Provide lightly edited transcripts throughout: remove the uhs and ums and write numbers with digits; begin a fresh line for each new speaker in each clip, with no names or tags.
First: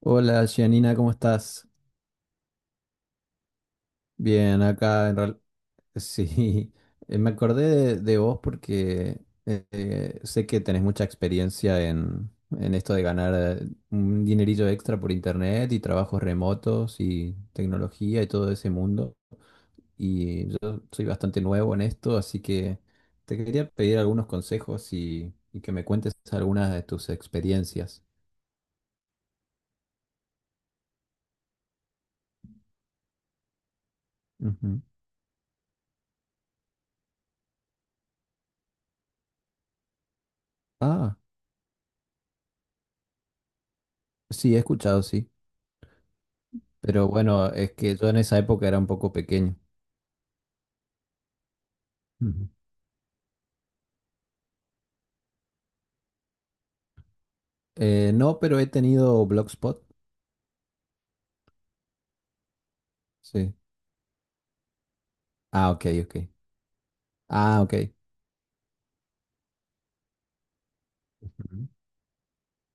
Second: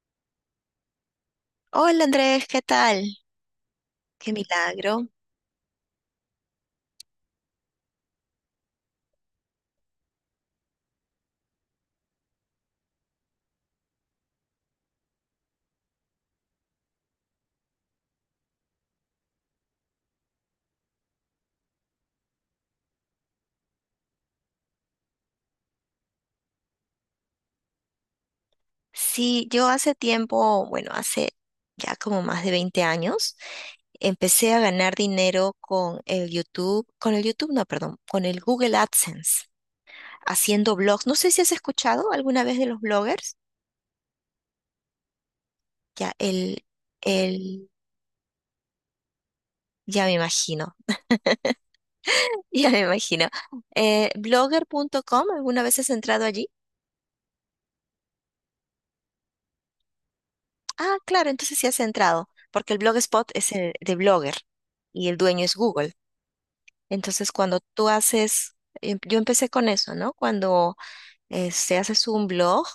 Hola, Gianina, ¿cómo estás?
Hola Andrés, ¿qué tal? Qué
Bien,
milagro.
acá en real... Sí, me acordé de vos porque sé que tenés mucha experiencia en esto de ganar un dinerillo extra por internet y trabajos remotos y tecnología y todo ese mundo. Y yo soy bastante nuevo en esto, así que te quería pedir algunos consejos y que me cuentes algunas de tus experiencias.
Sí, yo hace tiempo, bueno, hace ya como más de 20 años, empecé a
Ujú.
ganar dinero con el YouTube, no, perdón, con el Google AdSense, haciendo blogs. No
Ah,
sé si has escuchado alguna vez de los bloggers.
sí, he escuchado, sí.
Ya,
Pero bueno,
el,
es que yo en esa época era un poco pequeño.
ya me imagino,
Ujú.
ya me imagino. Blogger punto com, ¿alguna vez has entrado allí?
No, pero he tenido Blogspot.
Ah, claro, entonces sí has entrado, porque el Blogspot es
Sí.
el de Blogger y el dueño es
Ah, ok,
Google.
ok.
Entonces, cuando
Ah, ok.
tú haces, yo empecé con eso, ¿no? Cuando
Ujú.
se haces un blog,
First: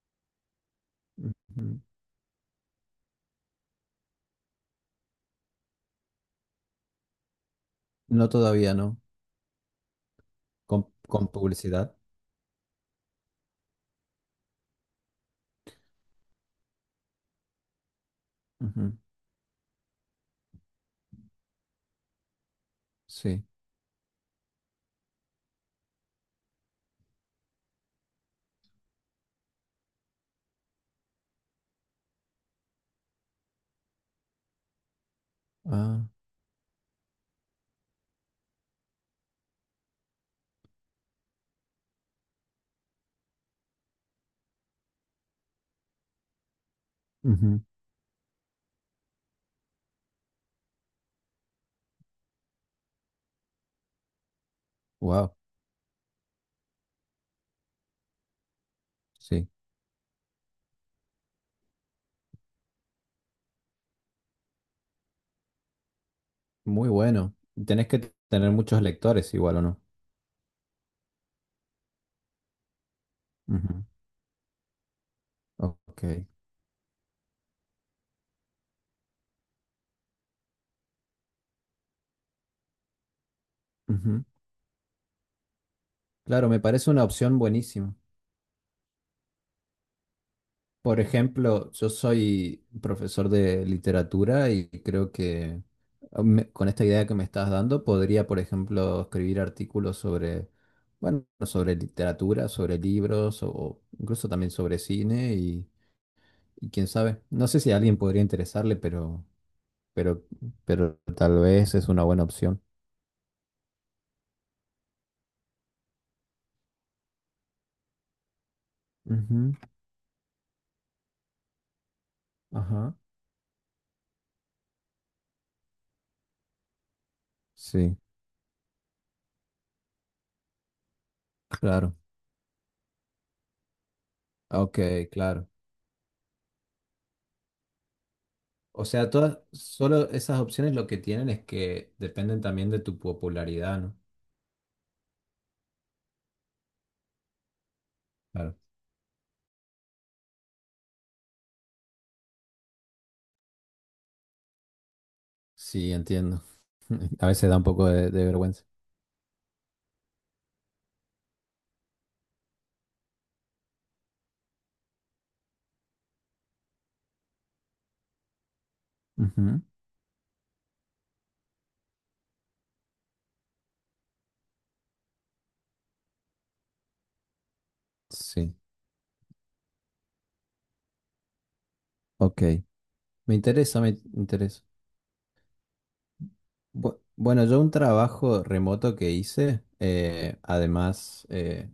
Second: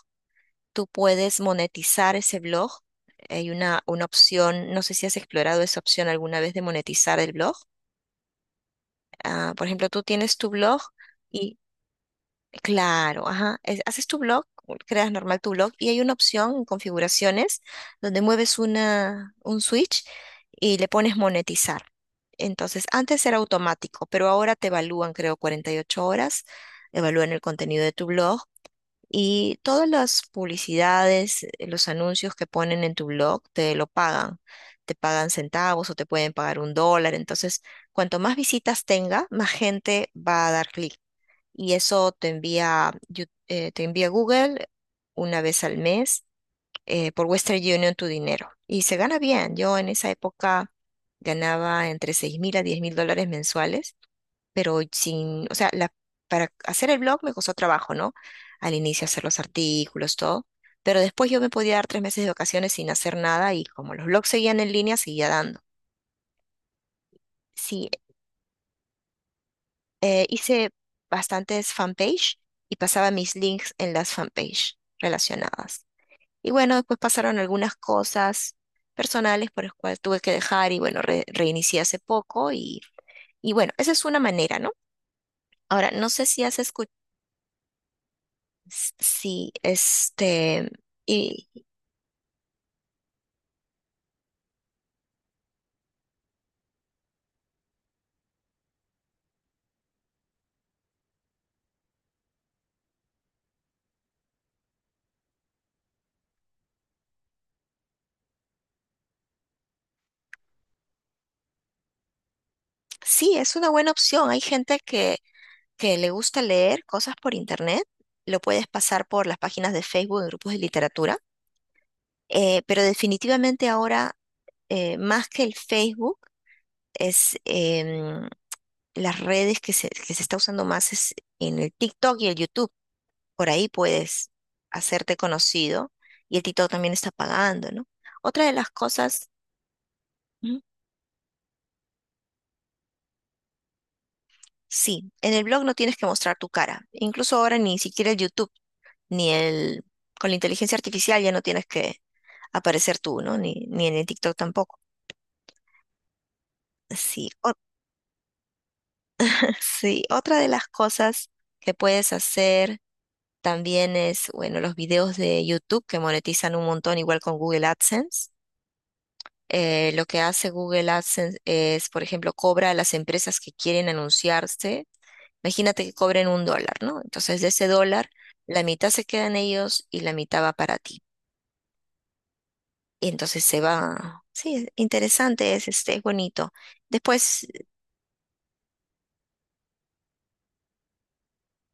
tú puedes
Ujú.
monetizar ese blog. Hay una opción, no sé si has explorado esa opción alguna vez de monetizar el blog.
No todavía, ¿no?
Ah, por ejemplo, tú tienes tu blog.
Con
y
publicidad.
Claro, ajá. Haces tu blog, creas normal tu blog y hay una opción en configuraciones donde mueves
Ujú.
un switch y le pones monetizar. Entonces, antes era
Sí.
automático, pero ahora te evalúan, creo, 48 horas, evalúan el contenido de tu blog y todas las publicidades, los anuncios que ponen en tu blog te lo pagan. Te pagan centavos o te
Ah.
pueden pagar un dólar. Entonces, cuanto más visitas tenga, más gente va a dar clic y eso te envía, te envía Google una vez al mes por Western Union tu dinero. Y se gana bien. Yo en esa época ganaba entre 6000 a 10.000 dólares mensuales, pero
Wow.
sin, o sea, para hacer el blog me costó trabajo, ¿no? Al inicio hacer los
Sí.
artículos, todo. Pero después yo me podía dar 3 meses de vacaciones sin hacer nada y como los blogs seguían en línea, seguía dando.
Muy bueno. Tenés
Sí,
que t- tener muchos lectores igual, ¿o no?
hice bastantes fanpage y pasaba mis links
Ujú.
en las fanpage relacionadas.
Ok.
Y bueno, después pasaron algunas cosas personales por las cuales tuve que dejar y bueno, reinicié hace poco y bueno, esa es una
Ujú.
manera, ¿no? Ahora, no sé si
Claro,
has
me parece
escuchado,
una opción buenísima.
si este,
Por
y
ejemplo, yo soy profesor de literatura y creo que con esta idea que me estás dando podría, por ejemplo, escribir artículos sobre, bueno, sobre literatura, sobre libros o incluso también sobre cine y quién sabe. No sé si a alguien podría interesarle, pero, pero tal vez es una buena opción.
sí, es una buena opción. Hay gente que le gusta leer cosas por internet, lo puedes pasar por las
Ujú,
páginas de Facebook, en grupos de literatura. Pero
ajá.
definitivamente ahora más que el Facebook, es
Sí,
las redes que se está usando más es en el
claro.
TikTok y el YouTube. Por ahí puedes
Ok,
hacerte
claro.
conocido y el TikTok también está pagando, ¿no? Otra de las
O sea,
cosas,
todas, solo esas
ujú,
opciones lo que tienen es que dependen también de tu popularidad, ¿no?
sí, en el blog no tienes que mostrar tu cara. Incluso ahora ni siquiera el YouTube,
Claro.
ni el, con la inteligencia artificial ya no tienes que aparecer tú, ¿no? Ni en el TikTok tampoco.
Sí, entiendo. A
Sí,
veces da un poco de vergüenza.
sí, otra de las cosas que puedes hacer también es, bueno, los videos de YouTube que monetizan un montón, igual con Google AdSense.
Ujú,
Lo que hace Google AdSense es, por ejemplo, cobra a las empresas que quieren anunciarse. Imagínate que cobren un dólar, ¿no? Entonces, de ese dólar,
sí,
la mitad se quedan ellos y la mitad va para ti.
ok.
Y
Me
entonces se
interesa, me
va. Sí,
interesa.
es interesante, este, es bonito.
Bueno,
Después,
yo un trabajo remoto que hice, además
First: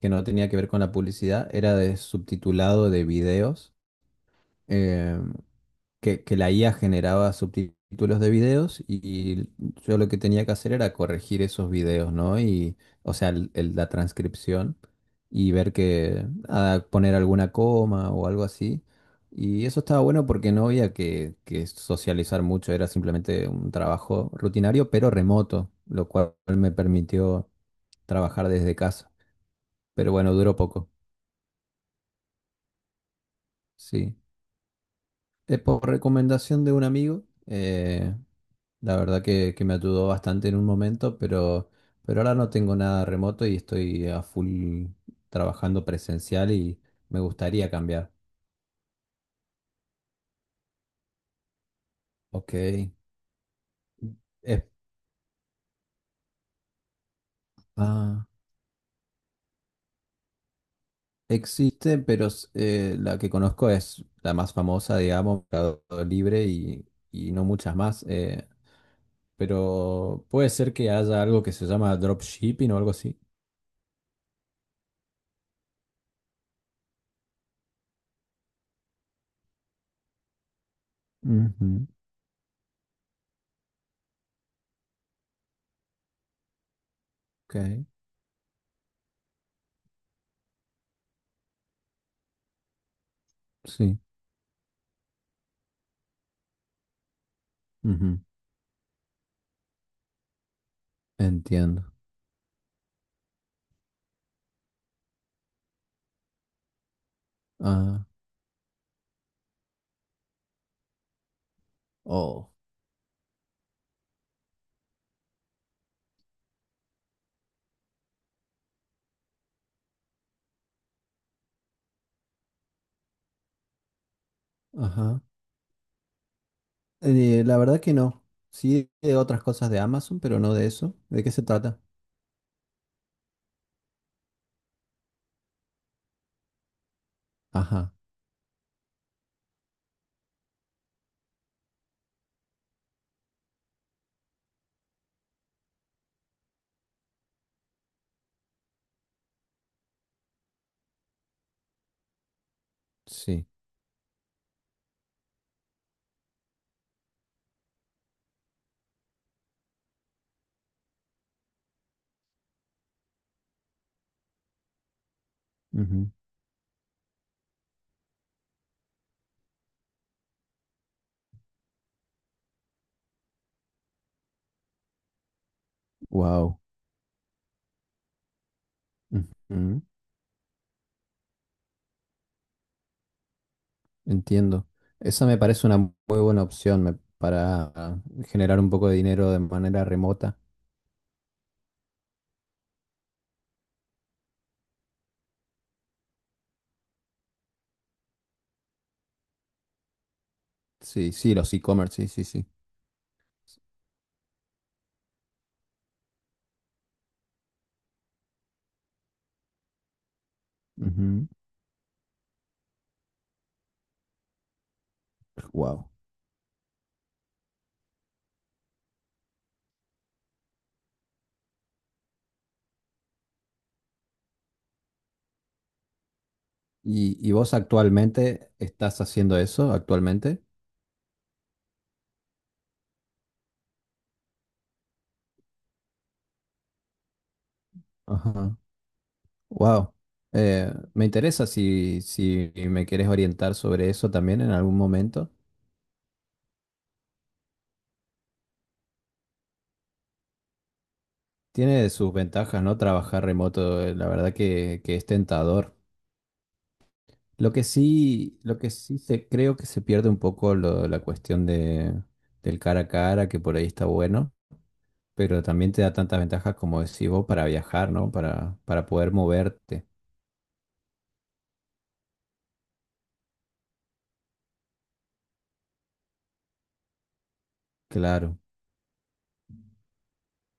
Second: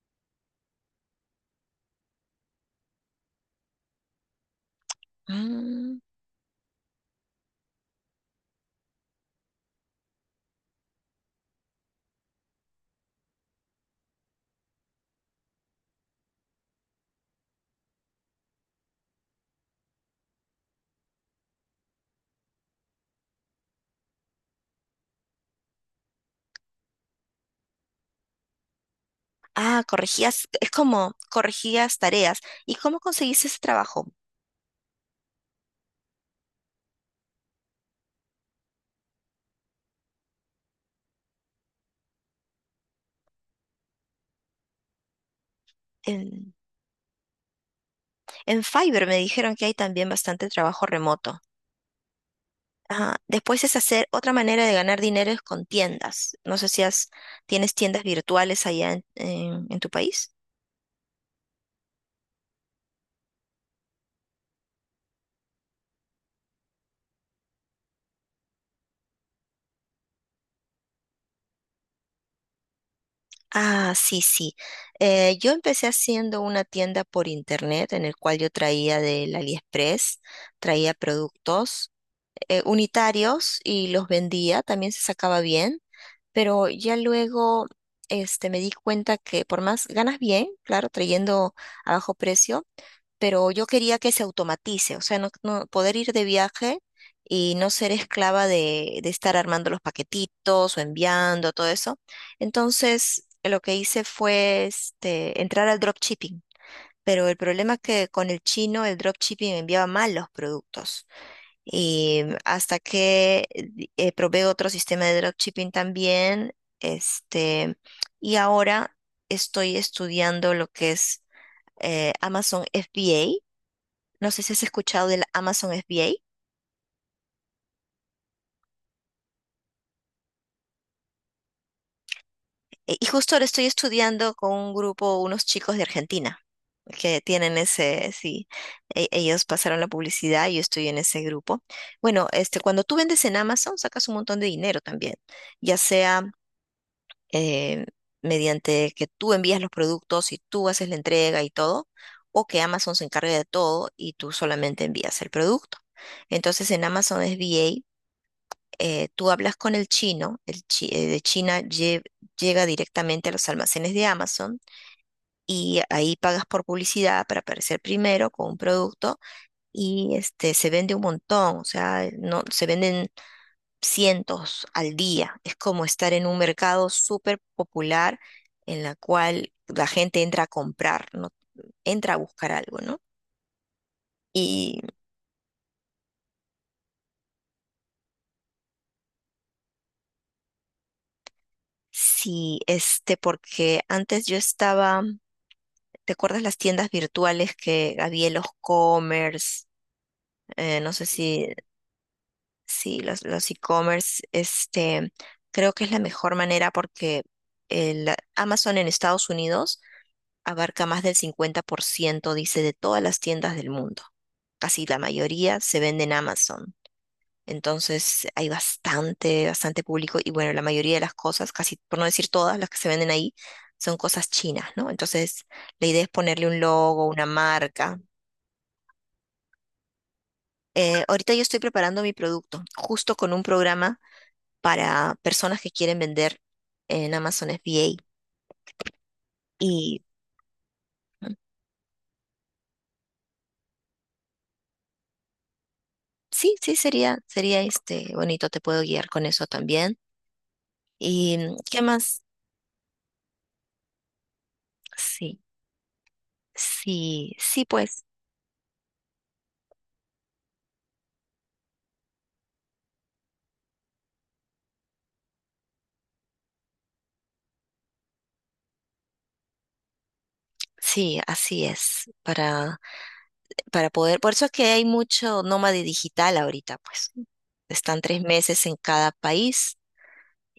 que no tenía que ver con la publicidad, era de subtitulado de videos. em,
mm,
que la IA generaba subtítulos de videos y yo lo que tenía que hacer era corregir esos videos, ¿no? Y, o sea, la transcripción y ver que, ah, poner alguna coma o algo así. Y eso estaba bueno porque no había que socializar mucho, era simplemente un trabajo rutinario, pero remoto, lo cual me permitió trabajar desde casa. Pero bueno,
corregías,
duró
es
poco,
como corregías tareas. ¿Y cómo conseguís ese trabajo?
sí. Es por recomendación de un amigo, la verdad que me ayudó bastante en un momento, pero ahora no tengo nada remoto y estoy a full trabajando presencial y me gustaría cambiar.
En Fiverr me dijeron que hay también bastante trabajo remoto.
Ok.
Ajá. Después es hacer otra
Es-
manera de ganar dinero es con tiendas. No sé si tienes tiendas
ah,
virtuales allá en tu país.
existe, pero la que conozco es la más famosa, digamos, Mercado Libre y no muchas más. Eh, pero puede ser que haya algo que se llama dropshipping o algo así.
Ah, sí, sí. Yo empecé haciendo una tienda por internet en el cual yo traía del AliExpress, traía
Ujú,
productos unitarios y los vendía. También se sacaba bien, pero ya luego
ok,
este, me di cuenta que por más ganas bien, claro, trayendo a bajo precio pero yo quería
sí.
que se automatice, o sea, no, poder ir de viaje y no ser
Ujú,
esclava de estar armando los paquetitos o enviando todo
entiendo.
eso. Entonces, lo que hice fue este, entrar al dropshipping. Pero el problema es
Ah,
que con el chino el dropshipping enviaba mal los productos. Y
oh,
hasta que probé otro sistema de dropshipping también, este, y ahora estoy estudiando lo que es Amazon FBA, no sé si has escuchado
ajá.
del Amazon FBA.
La verdad que no. Sí, de otras cosas de Amazon, pero no de eso. ¿De qué se trata?
Y justo ahora estoy estudiando con un grupo, unos chicos de Argentina, que tienen
Ajá,
ese, sí, ellos pasaron la publicidad y yo estoy en ese grupo. Bueno, este, cuando tú vendes en Amazon, sacas un montón de dinero también, ya sea eh, mediante que tú envías los productos y tú haces la entrega y todo, o que Amazon se encargue de
sí.
todo y tú solamente envías el producto. Entonces en Amazon FBA tú hablas con el chino, de China llega directamente a los almacenes de Amazon y ahí pagas por publicidad para aparecer primero con un producto y este, se vende un montón, o sea, no, se venden cientos al día. Es como estar en un
Wow.
mercado súper popular en la cual la gente entra a comprar, no entra a buscar algo, ¿no?
Entiendo.
Y
Esa me parece una muy buena opción para generar un poco de dinero de manera remota.
sí, este, porque antes yo estaba. ¿Te acuerdas las tiendas virtuales que había en los commerce? No sé
Sí, sí,
si,
los e-commerce, sí, sí, sí.
si los e-commerce, este, creo que es la mejor manera porque el Amazon en Estados Unidos abarca más del 50%, dice, de todas las tiendas del mundo. Casi la mayoría se
Wow.
vende en Amazon. Entonces hay bastante, bastante público y bueno, la mayoría de las cosas, casi por no decir todas las que se venden ahí, son cosas chinas, ¿no? Entonces la idea es ponerle un logo, una
Y vos
marca.
actualmente estás haciendo eso actualmente?
Ahorita yo estoy preparando mi producto, justo con un programa para personas que quieren vender en Amazon FBA.
Ajá. Wow.
Y
Me
mm,
interesa si, si me quieres orientar sobre eso también en algún momento.
sí, sí, sería este bonito, te puedo guiar con eso también. ¿Y qué
Tiene sus
más?
ventajas, ¿no? Trabajar remoto, la verdad que es
Sí,
tentador.
sí,
Lo
sí,
que
pues,
sí, creo que se pierde un poco la cuestión de, del cara a cara, que por ahí está bueno, pero también te da tantas ventajas como decís vos para viajar, ¿no? Para poder moverte,
sí, así es. Para poder, por eso es que hay mucho nómade digital ahorita, pues. Están tres
claro.
meses en cada país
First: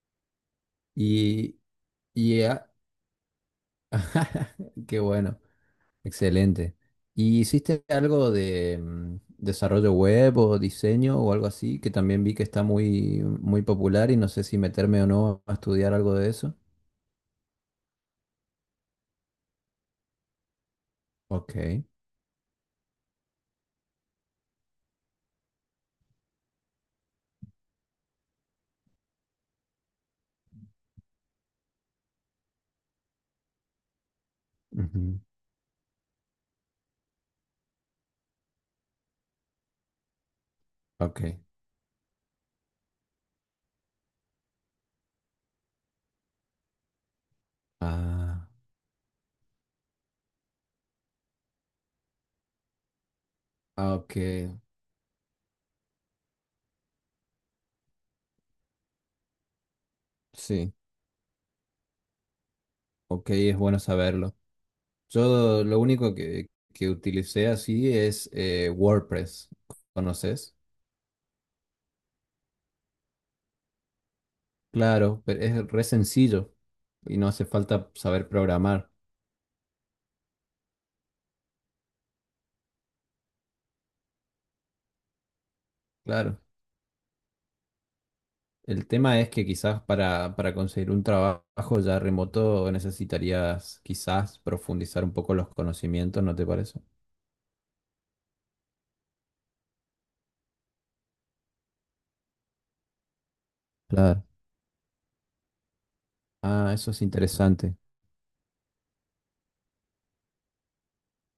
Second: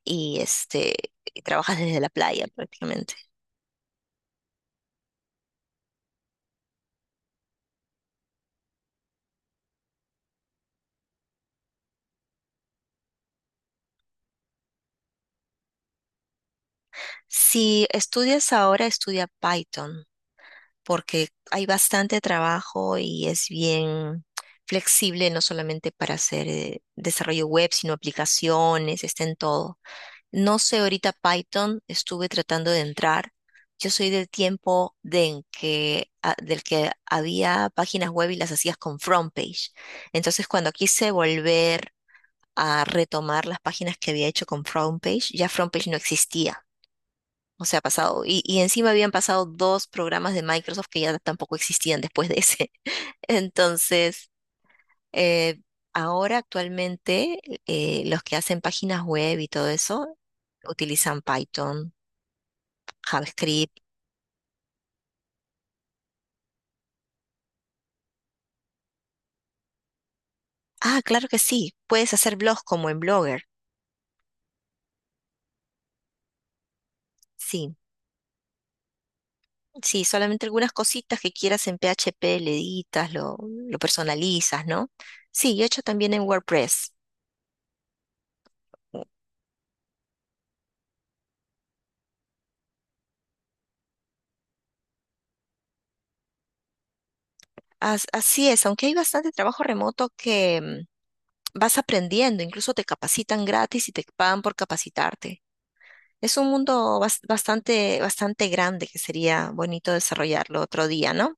y este, y
Y,
trabajas desde la
y
playa
a-
prácticamente.
qué bueno. Excelente. ¿Y hiciste algo de desarrollo web o diseño o algo así? Que también vi que está muy, muy popular y no sé si meterme o no a estudiar algo de eso.
Si estudias ahora, estudia Python, porque
Ok.
hay bastante trabajo y es bien flexible, no solamente para hacer desarrollo web, sino aplicaciones, está en todo. No sé ahorita Python, estuve tratando de entrar. Yo soy del tiempo
Ujú,
de en que, del que había páginas web y las hacías con front page. Entonces, cuando quise
ok.
volver a retomar las páginas que había hecho con front page, ya front page no existía. O sea, ha pasado. Y,
Ah,
y encima habían pasado dos programas de Microsoft que ya tampoco existían después de ese.
ah, ok.
Entonces, eh, ahora actualmente los que hacen páginas web y todo eso
Sí.
utilizan Python,
Ok, es
JavaScript.
bueno saberlo. Yo lo único que utilicé así es WordPress. ¿Conoces?
Ah, claro que sí. Puedes hacer blogs como en Blogger.
Claro, pero es re sencillo y no hace
Sí,
falta saber programar.
sí, solamente algunas cositas que quieras en PHP le editas, lo personalizas, ¿no? Sí, yo he hecho también en
Claro.
WordPress.
El tema es que quizás para conseguir un trabajo ya remoto necesitarías quizás profundizar un poco los conocimientos, ¿no te parece?
Así es, aunque hay bastante trabajo remoto que... vas aprendiendo, incluso te capacitan gratis y te
Claro.
pagan por capacitarte. Es un
Ah, eso
mundo
es interesante.
bastante, bastante grande que sería bonito desarrollarlo otro día, ¿no?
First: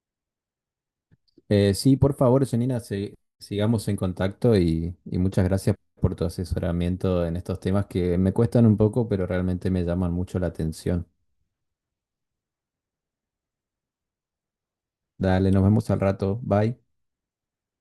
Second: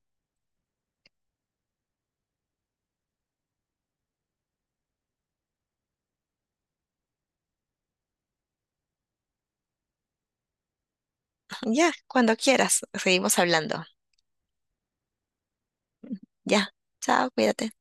Sí, por favor, Janina, sigamos en contacto y muchas gracias por tu asesoramiento en estos temas que me cuestan un poco, pero realmente me llaman mucho la atención.
Ya, cuando quieras, seguimos hablando.
Dale, nos vemos al rato.
Ya,
Bye.
chao, cuídate.